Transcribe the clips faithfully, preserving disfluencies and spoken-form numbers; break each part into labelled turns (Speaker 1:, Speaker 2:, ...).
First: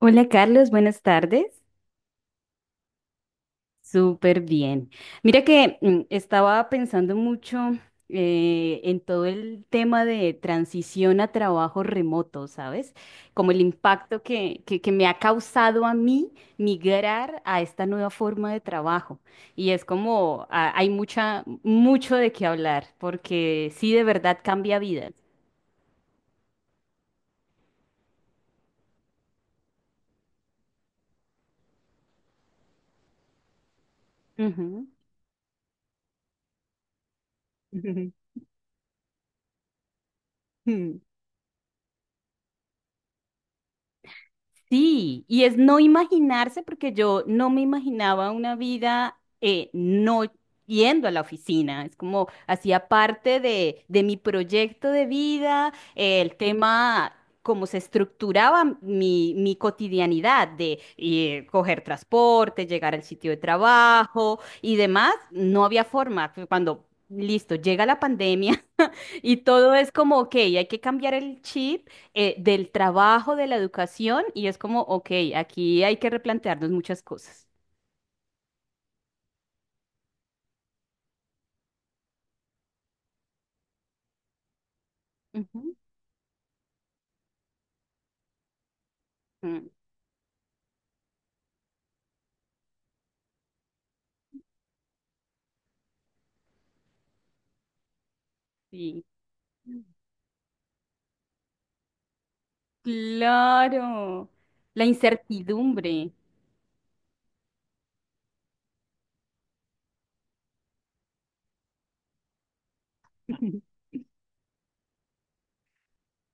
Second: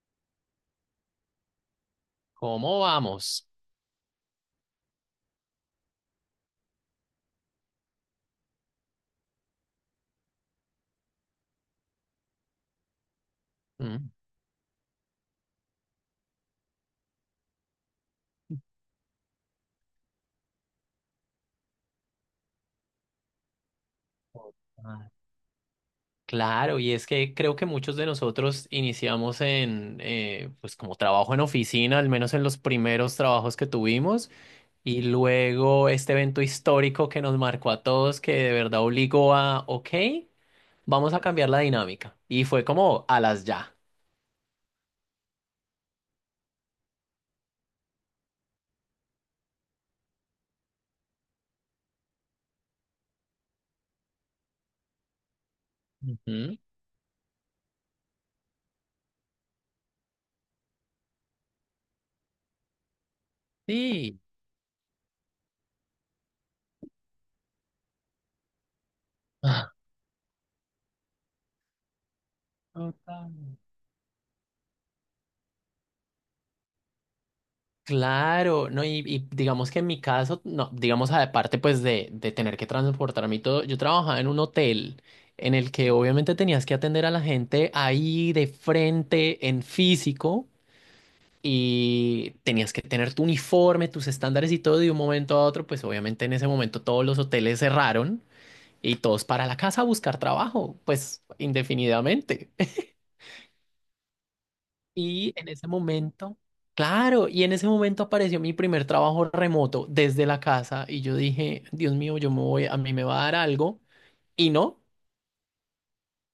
Speaker 1: Hola Carlos, buenas tardes.
Speaker 2: ¿Cómo vamos?
Speaker 1: Súper bien. Mira que mm, estaba pensando mucho eh, en todo el tema de transición a trabajo remoto, ¿sabes? Como el
Speaker 2: Mm.
Speaker 1: impacto que, que, que me ha causado a mí migrar a esta nueva forma de trabajo. Y es como ah, hay mucha, mucho de qué hablar, porque sí de verdad cambia
Speaker 2: Ah,
Speaker 1: vidas.
Speaker 2: claro, y es que creo que muchos de nosotros iniciamos en, eh, pues como trabajo en oficina, al menos en los primeros trabajos que tuvimos,
Speaker 1: Ujú.
Speaker 2: y luego este evento histórico que nos marcó a todos, que de verdad obligó a, ok, vamos a cambiar la dinámica. Y fue como a las ya.
Speaker 1: Sí, y es no imaginarse, porque yo no me imaginaba una vida eh, no yendo a la oficina. Es como hacía parte de, de mi proyecto de vida, eh, el
Speaker 2: Ujú.
Speaker 1: tema, cómo se estructuraba mi, mi cotidianidad de eh, coger transporte, llegar al sitio de
Speaker 2: Sí.
Speaker 1: trabajo y demás. No había forma. Cuando, listo, llega la pandemia. Y
Speaker 2: Ah.
Speaker 1: todo es como, ok, hay que cambiar el chip eh, del
Speaker 2: Total.
Speaker 1: trabajo, de la educación, y es como, ok, aquí hay que replantearnos muchas cosas.
Speaker 2: Claro, no, y, y digamos que en mi caso, no, digamos aparte pues de, de tener que transportarme y todo, yo trabajaba en un hotel en el
Speaker 1: Ujú.
Speaker 2: que obviamente tenías que atender a la gente ahí de frente, en
Speaker 1: Mm.
Speaker 2: físico, y tenías que tener tu uniforme, tus estándares y todo, y de un momento a otro, pues obviamente en ese momento todos los hoteles cerraron y
Speaker 1: Sí.
Speaker 2: todos para la casa a buscar trabajo, pues indefinidamente.
Speaker 1: Claro, la
Speaker 2: Y en ese
Speaker 1: incertidumbre.
Speaker 2: momento, claro, y en ese momento apareció mi primer trabajo remoto desde la casa y yo dije, Dios mío, yo me voy, a mí me va a dar algo. Y no,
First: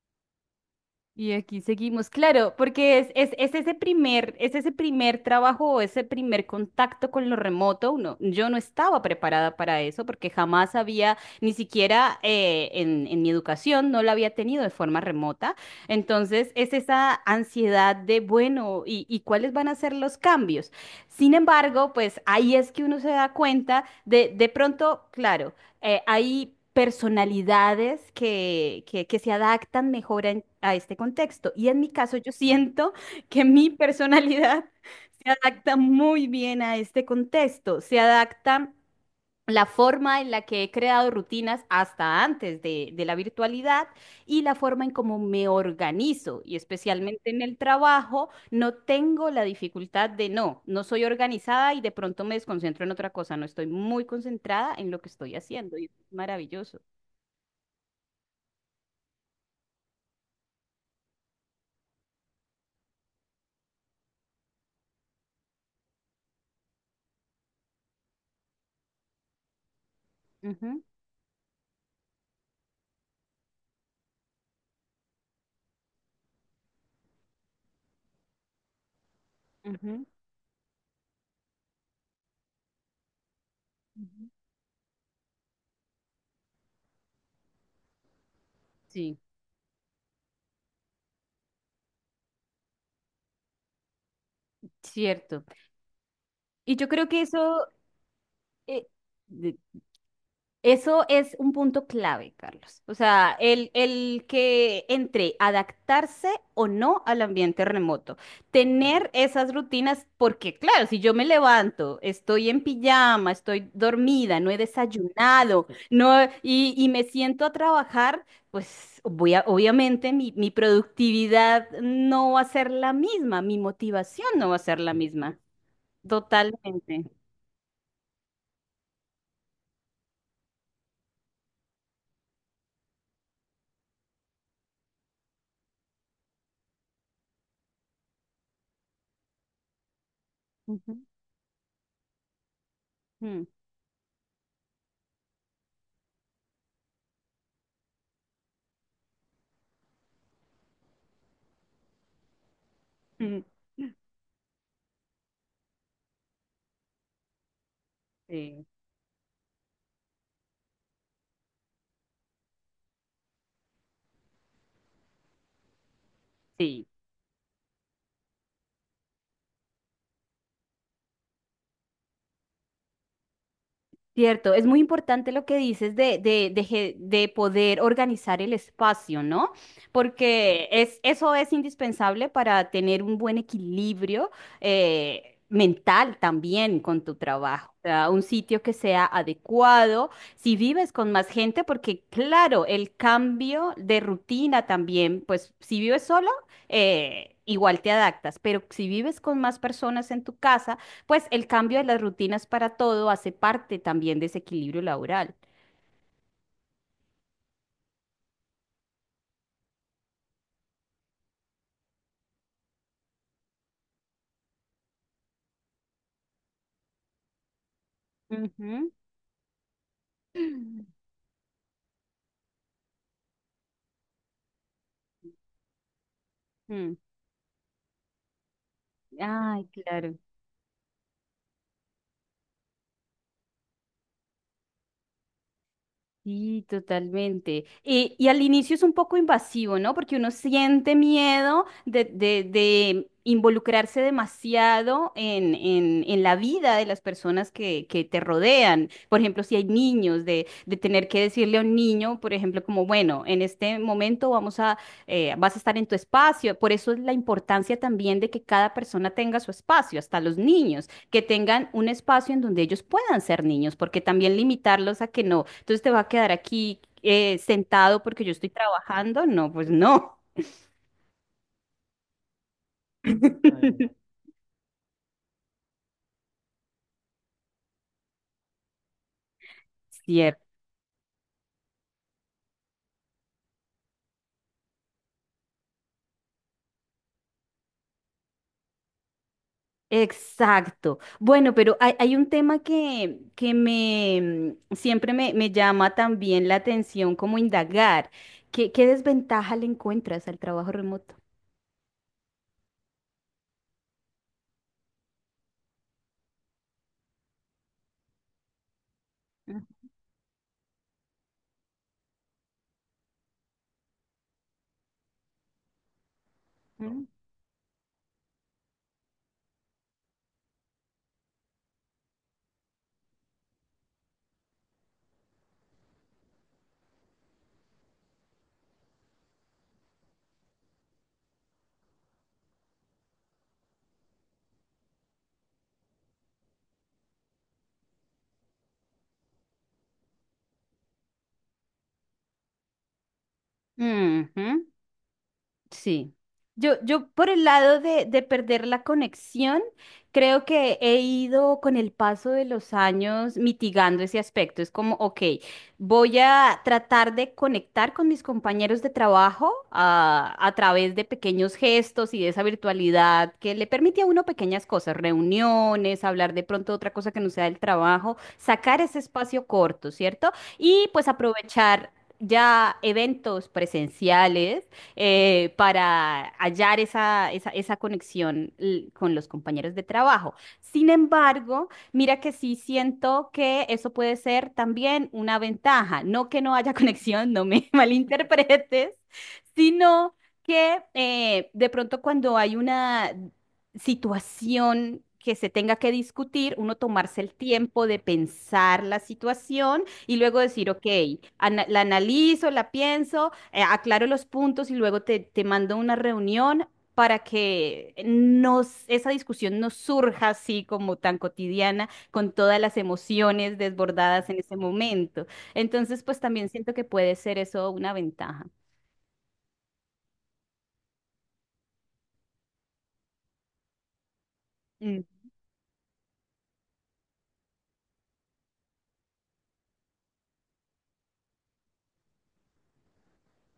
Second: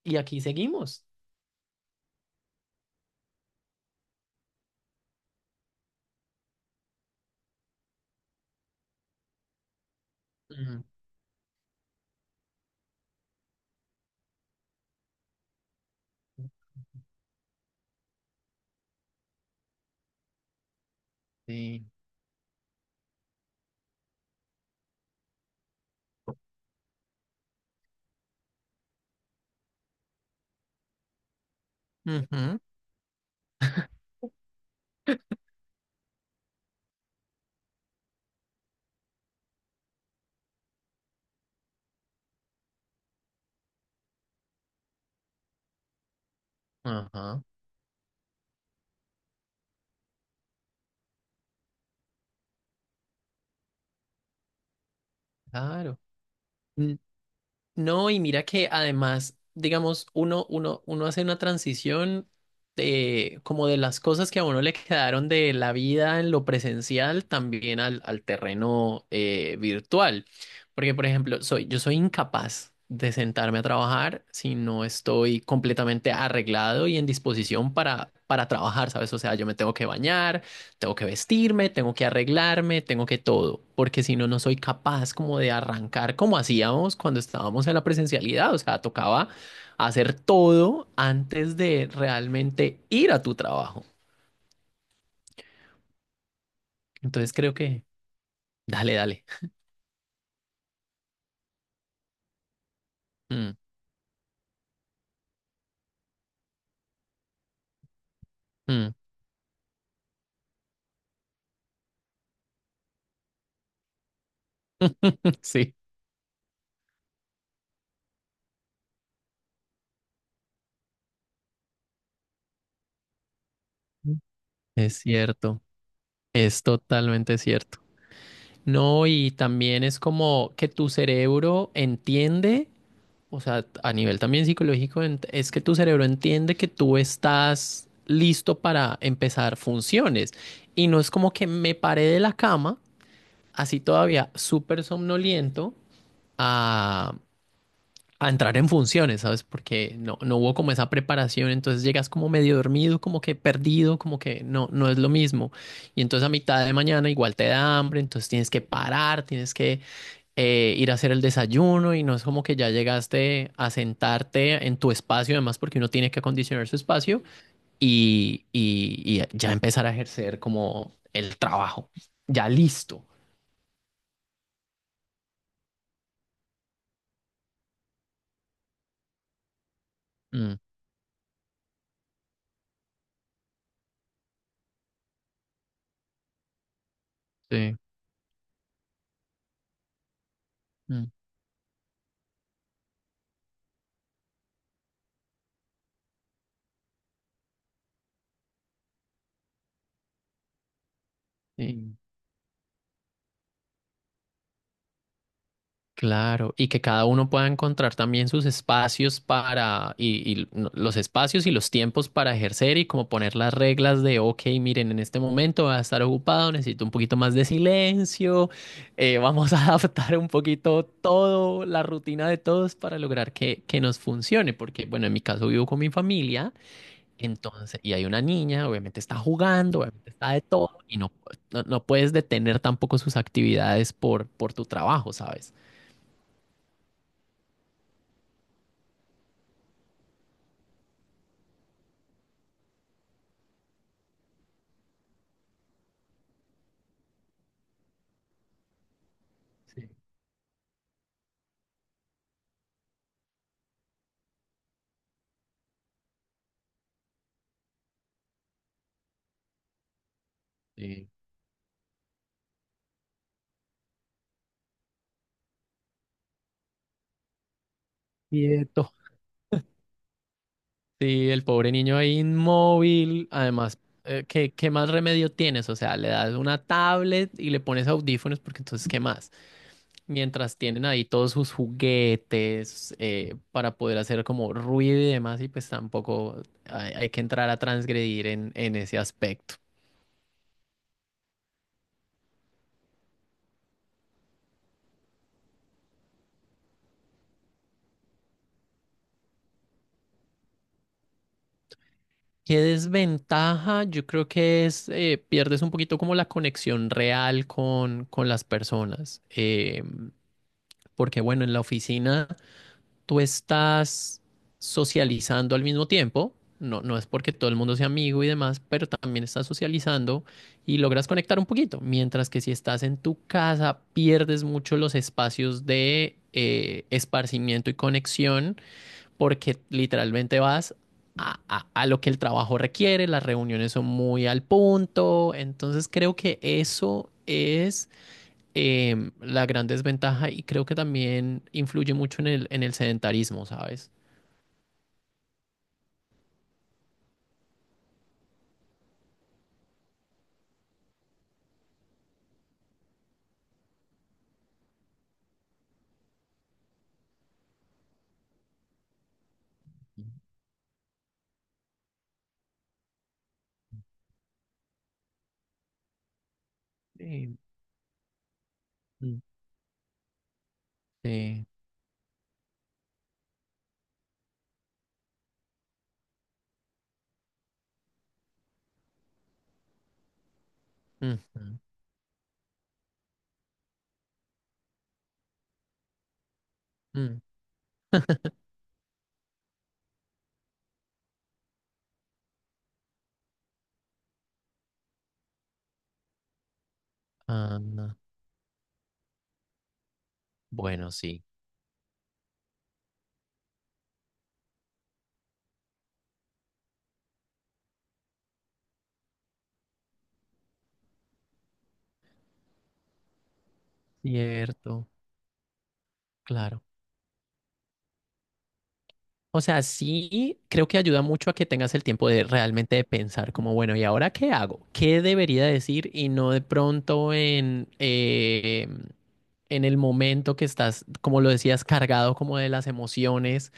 Speaker 2: y aquí seguimos.
Speaker 1: Y aquí seguimos, claro, porque es, es, es ese primer, es ese primer trabajo o ese primer contacto con lo remoto. Uno, yo no estaba preparada para eso porque jamás
Speaker 2: Mm,
Speaker 1: había, ni siquiera eh, en, en mi educación, no la había tenido de forma remota. Entonces, es esa ansiedad de, bueno, ¿y, y cuáles van a ser los cambios? Sin
Speaker 2: sí.
Speaker 1: embargo, pues ahí es que uno se da cuenta de, de pronto, claro, eh, hay personalidades que, que- que se adaptan mejor en- a este contexto. Y en mi caso, yo
Speaker 2: Ujú,
Speaker 1: siento que mi personalidad se adapta muy bien a este contexto, se adapta la forma en la que he creado rutinas hasta antes de, de la virtualidad y la forma en cómo me organizo y especialmente en
Speaker 2: ajá,
Speaker 1: el trabajo, no tengo la dificultad de no, no soy organizada y de pronto me desconcentro en otra cosa, no estoy muy concentrada en lo que estoy haciendo y es
Speaker 2: claro.
Speaker 1: maravilloso.
Speaker 2: No, y mira que además, digamos, uno, uno, uno hace una transición de como de las cosas que a uno le quedaron de la vida en lo presencial también al, al terreno eh, virtual.
Speaker 1: Ujú,
Speaker 2: Porque, por ejemplo, soy, yo soy incapaz de sentarme a trabajar si no estoy completamente arreglado y en disposición para, para trabajar, ¿sabes? O sea, yo me tengo que
Speaker 1: ujú,
Speaker 2: bañar, tengo que vestirme, tengo que arreglarme, tengo que todo, porque si no,
Speaker 1: ujú.
Speaker 2: no soy capaz como de arrancar como hacíamos cuando estábamos en la presencialidad. O sea,
Speaker 1: Sí,
Speaker 2: tocaba hacer todo antes de realmente ir a tu trabajo.
Speaker 1: cierto. Y yo creo que
Speaker 2: Entonces creo
Speaker 1: eso,
Speaker 2: que,
Speaker 1: eh,
Speaker 2: dale, dale.
Speaker 1: de- eso es un punto clave, Carlos. O sea,
Speaker 2: Mm,
Speaker 1: el, el que entre adaptarse o no al ambiente remoto.
Speaker 2: mm.
Speaker 1: Tener esas rutinas, porque claro, si yo me levanto, estoy en pijama, estoy dormida, no he desayunado,
Speaker 2: Sí,
Speaker 1: no, y, y me siento a trabajar, pues voy a- obviamente mi, mi productividad no va a ser la misma, mi motivación no va a ser la
Speaker 2: es
Speaker 1: misma.
Speaker 2: cierto, es
Speaker 1: Totalmente.
Speaker 2: totalmente cierto. No, y también es como que tu cerebro entiende. O sea, a nivel también psicológico, ent- es que tu cerebro entiende que tú estás listo para empezar funciones. Y
Speaker 1: Ujú.
Speaker 2: no es como que me paré de la cama,
Speaker 1: Mm.
Speaker 2: así todavía súper somnoliento, a, a entrar en funciones, ¿sabes? Porque no, no hubo como esa preparación, entonces llegas como medio dormido, como que
Speaker 1: Mm.
Speaker 2: perdido, como que no, no es lo mismo. Y entonces a mitad de mañana igual te da hambre, entonces tienes que
Speaker 1: Sí,
Speaker 2: parar, tienes que eh, ir a hacer el desayuno y no es como que ya llegaste a sentarte en tu espacio, además porque uno tiene que acondicionar su
Speaker 1: sí.
Speaker 2: espacio y, y- y ya empezar a ejercer como el trabajo, ya listo.
Speaker 1: Cierto, es muy importante lo que dices de, de, de, ge- de poder organizar el espacio, ¿no?
Speaker 2: Mm,
Speaker 1: Porque es, eso es indispensable para tener un buen equilibrio eh, mental también con tu trabajo.
Speaker 2: sí,
Speaker 1: O sea, un sitio que sea adecuado, si vives con
Speaker 2: mm,
Speaker 1: más gente, porque claro, el cambio de rutina también, pues si vives solo, eh, igual te adaptas, pero si vives con más personas en tu casa, pues el cambio de
Speaker 2: sí.
Speaker 1: las rutinas para todo hace parte también de ese equilibrio laboral.
Speaker 2: Claro, y que cada uno pueda encontrar también sus espacios para, y, y no- los espacios y los tiempos para ejercer y como poner las reglas de, ok, miren, en este momento va a estar ocupado, necesito un poquito más de silencio,
Speaker 1: Ujú.
Speaker 2: eh, vamos a adaptar un poquito todo, la rutina de todos para lograr que, que nos funcione, porque bueno, en mi caso vivo con mi familia,
Speaker 1: Mm.
Speaker 2: entonces, y hay una niña, obviamente está
Speaker 1: Ay,
Speaker 2: jugando, obviamente
Speaker 1: claro.
Speaker 2: está de todo, y no, no, no puedes detener tampoco sus actividades por, por tu trabajo, ¿sabes?
Speaker 1: Sí, totalmente. Y, y al inicio es un poco invasivo, ¿no? Porque uno siente miedo de, de- de involucrarse demasiado en, en- en la vida de las personas que, que te rodean. Por ejemplo, si hay niños, de, de tener que decirle a un niño, por ejemplo, como, bueno, en este momento vamos a, eh, vas a estar en tu espacio. Por eso es la importancia también de que cada persona tenga su espacio, hasta los niños
Speaker 2: Sí,
Speaker 1: que tengan un espacio en donde ellos puedan ser niños, porque también limitarlos a que no, entonces te va a quedar aquí eh, sentado porque yo estoy
Speaker 2: quieto.
Speaker 1: trabajando, no, pues no.
Speaker 2: Sí, el pobre niño ahí inmóvil. Además, eh, ¿qué, qué más remedio tienes? O sea, le das una tablet y le pones audífonos, porque entonces, ¿qué más?
Speaker 1: Cierto.
Speaker 2: Mientras tienen ahí todos sus juguetes eh, para poder hacer como ruido y demás, y pues tampoco hay, hay que entrar a transgredir en, en ese aspecto.
Speaker 1: Exacto. Bueno, pero hay, hay un tema que, que me mm, siempre me, me llama también la atención, como indagar. ¿Qué, qué desventaja le encuentras al trabajo remoto?
Speaker 2: ¿Qué desventaja? Yo creo que es, eh, pierdes un poquito como la conexión real con, con las personas. Eh, porque bueno, en la oficina... tú estás socializando al mismo tiempo. No, no es
Speaker 1: Ujú.
Speaker 2: porque todo el mundo sea amigo y demás, pero también estás socializando y logras conectar un poquito. Mientras que si estás en tu casa, pierdes mucho los espacios de eh, esparcimiento y conexión porque literalmente vas a, a- a lo que el trabajo requiere, las reuniones son muy al punto. Entonces creo que eso es em, la gran desventaja y creo que también influye mucho en el, en el sedentarismo, ¿sabes?
Speaker 1: Ujú. Sí. Yo, yo por el lado de, de perder la conexión, creo que he ido con el paso de los años mitigando ese aspecto. Es como, ok, voy a tratar de conectar con mis compañeros de trabajo ah, a, través de pequeños gestos y de esa virtualidad que le permite a uno pequeñas cosas, reuniones, hablar de pronto de otra cosa que no
Speaker 2: Sí.
Speaker 1: sea del trabajo, sacar ese
Speaker 2: Mm.
Speaker 1: espacio corto, ¿cierto? Y pues
Speaker 2: Sí.
Speaker 1: aprovechar ya eventos presenciales eh, para hallar esa, esa, esa conexión l- con los compañeros de trabajo. Sin
Speaker 2: Ujú,
Speaker 1: embargo, mira que sí siento que eso puede ser también una ventaja. No que no haya
Speaker 2: mm.
Speaker 1: conexión, no me malinterpretes, sino que eh, de pronto cuando hay una situación que se tenga que discutir, uno tomarse el
Speaker 2: Ah,
Speaker 1: tiempo
Speaker 2: no.
Speaker 1: de pensar la situación y luego decir, ok,
Speaker 2: Bueno, sí.
Speaker 1: ana- la analizo, la pienso, eh, aclaro los puntos y luego te, te mando una reunión para que nos, esa discusión no surja así como tan cotidiana, con todas las emociones desbordadas en ese
Speaker 2: Cierto,
Speaker 1: momento. Entonces, pues también
Speaker 2: claro.
Speaker 1: siento que puede ser eso una ventaja.
Speaker 2: O sea, sí, creo que ayuda mucho a que tengas el tiempo de realmente de pensar como, bueno, ¿y ahora qué hago? ¿Qué
Speaker 1: Mm,
Speaker 2: debería decir? Y no de pronto en, eh, en el momento que estás, como lo decías, cargado como de las emociones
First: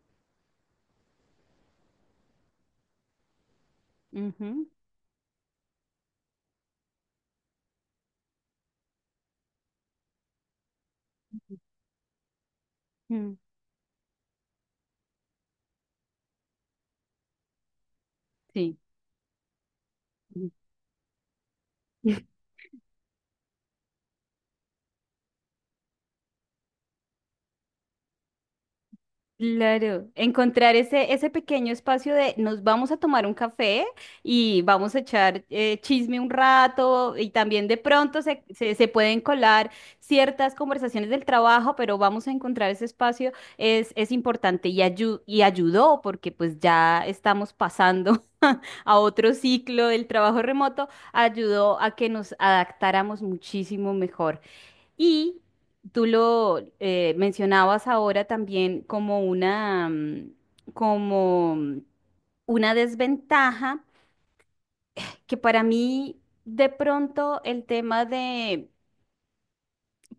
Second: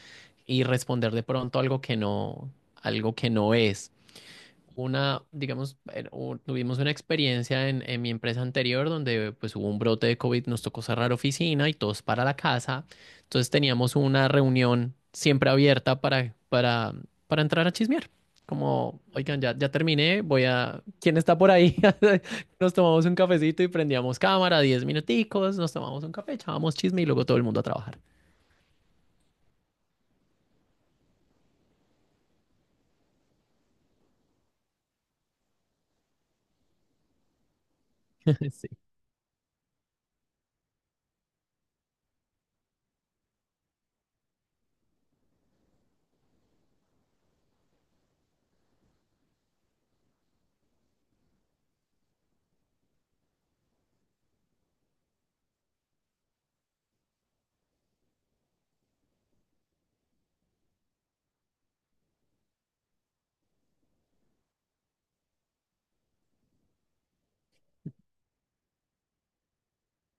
Speaker 2: y responder de pronto algo que no, algo que no es
Speaker 1: ujú,
Speaker 2: una, digamos. Eh, u- tuvimos una experiencia en, en mi empresa anterior donde pues hubo un brote de COVID, nos tocó cerrar oficina y todos para la casa.
Speaker 1: mm,
Speaker 2: Entonces teníamos una reunión siempre abierta para, para, para entrar a chismear.
Speaker 1: sí.
Speaker 2: Como, oigan, ya, ya terminé, voy a... ¿Quién está por ahí? Nos tomamos un cafecito y prendíamos cámara, diez minuticos, nos tomamos un café, echábamos chisme y luego todo el mundo a trabajar.
Speaker 1: Claro, encontrar ese, ese pequeño espacio de nos vamos a tomar un café y vamos a echar eh, chisme un rato y también de pronto se,
Speaker 2: Sí.
Speaker 1: se, se pueden colar ciertas conversaciones del trabajo, pero vamos a encontrar ese espacio es, es importante y, ayu- y ayudó porque pues ya estamos pasando a otro ciclo del trabajo remoto, ayudó a que nos adaptáramos muchísimo mejor. Y tú lo eh, mencionabas ahora también como una, mm, como mm, una desventaja que para mí de pronto el tema de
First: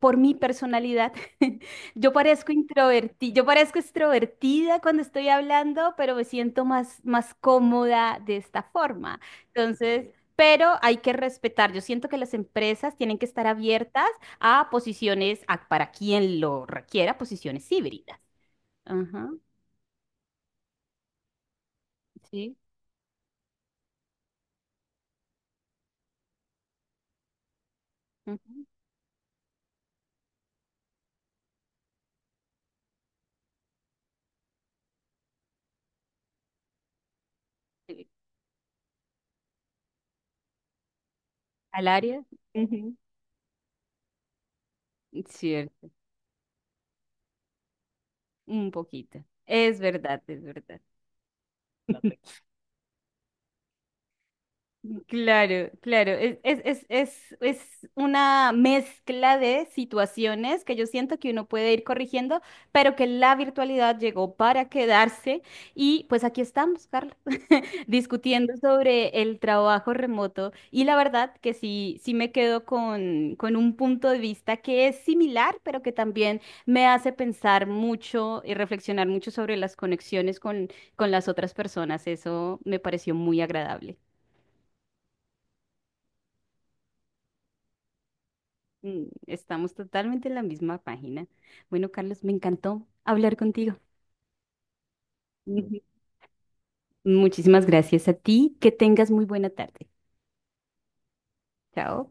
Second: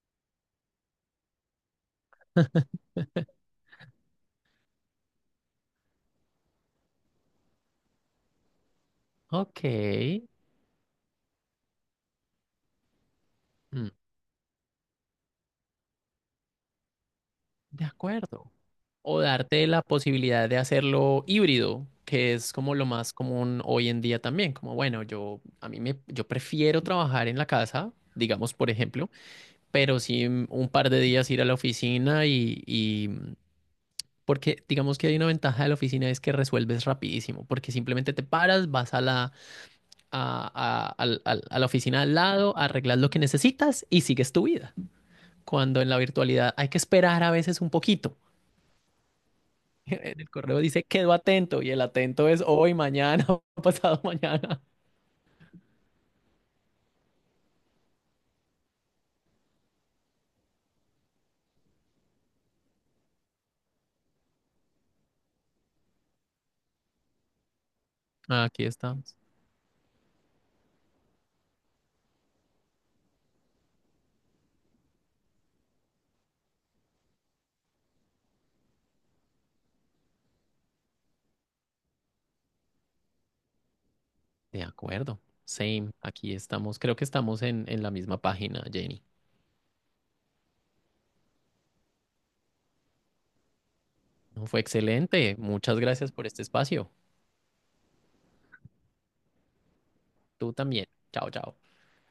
Speaker 1: por mi personalidad. Yo parezco introvertida, yo parezco extrovertida cuando estoy hablando, pero me siento más, más cómoda de esta forma.
Speaker 2: Ok.
Speaker 1: Entonces, pero hay que respetar. Yo siento que las empresas tienen que estar
Speaker 2: Mm,
Speaker 1: abiertas a posiciones, a- para quien lo requiera, posiciones
Speaker 2: de
Speaker 1: híbridas.
Speaker 2: acuerdo. O
Speaker 1: Ajá,
Speaker 2: darte la posibilidad de hacerlo híbrido, que es
Speaker 1: sí.
Speaker 2: como lo más común hoy en día también, como bueno, yo a mí me yo prefiero trabajar en la casa, digamos
Speaker 1: Ujú,
Speaker 2: por ejemplo, pero sí mm, un par de días ir a la oficina y, y mm, porque digamos que hay una ventaja de la oficina es que resuelves rapidísimo, porque
Speaker 1: sí.
Speaker 2: simplemente te paras, vas a la a, a al- al- a la
Speaker 1: Al
Speaker 2: oficina al
Speaker 1: área.
Speaker 2: lado,
Speaker 1: Ujú.
Speaker 2: arreglas lo que necesitas y sigues tu vida. Cuando en
Speaker 1: Cierto,
Speaker 2: la virtualidad hay que esperar a veces un poquito.
Speaker 1: un poquito. Es
Speaker 2: En
Speaker 1: verdad,
Speaker 2: el
Speaker 1: es
Speaker 2: correo
Speaker 1: verdad.
Speaker 2: dice, quedo atento, y el atento es hoy, mañana, pasado mañana.
Speaker 1: Claro, claro. Es, es, es, es, es una mezcla de situaciones que yo siento que uno puede ir corrigiendo, pero que la virtualidad llegó para quedarse. Y pues aquí estamos, Carlos, discutiendo
Speaker 2: Aquí
Speaker 1: sobre
Speaker 2: estamos.
Speaker 1: el trabajo remoto. Y la verdad que sí, sí me quedo con, con un punto de vista que es similar, pero que también me hace pensar mucho y reflexionar mucho sobre las conexiones con, con las otras personas. Eso me pareció muy agradable.
Speaker 2: De acuerdo. Same. Aquí estamos. Creo que estamos en, en la misma página, Jenny.
Speaker 1: Mm, estamos totalmente en la misma página. Bueno, Carlos, me encantó hablar contigo.
Speaker 2: No, fue excelente. Muchas
Speaker 1: Ujú.
Speaker 2: gracias por este espacio.
Speaker 1: Muchísimas gracias a ti. Que tengas muy buena tarde.
Speaker 2: Tú también. Chao, chao.
Speaker 1: Chao.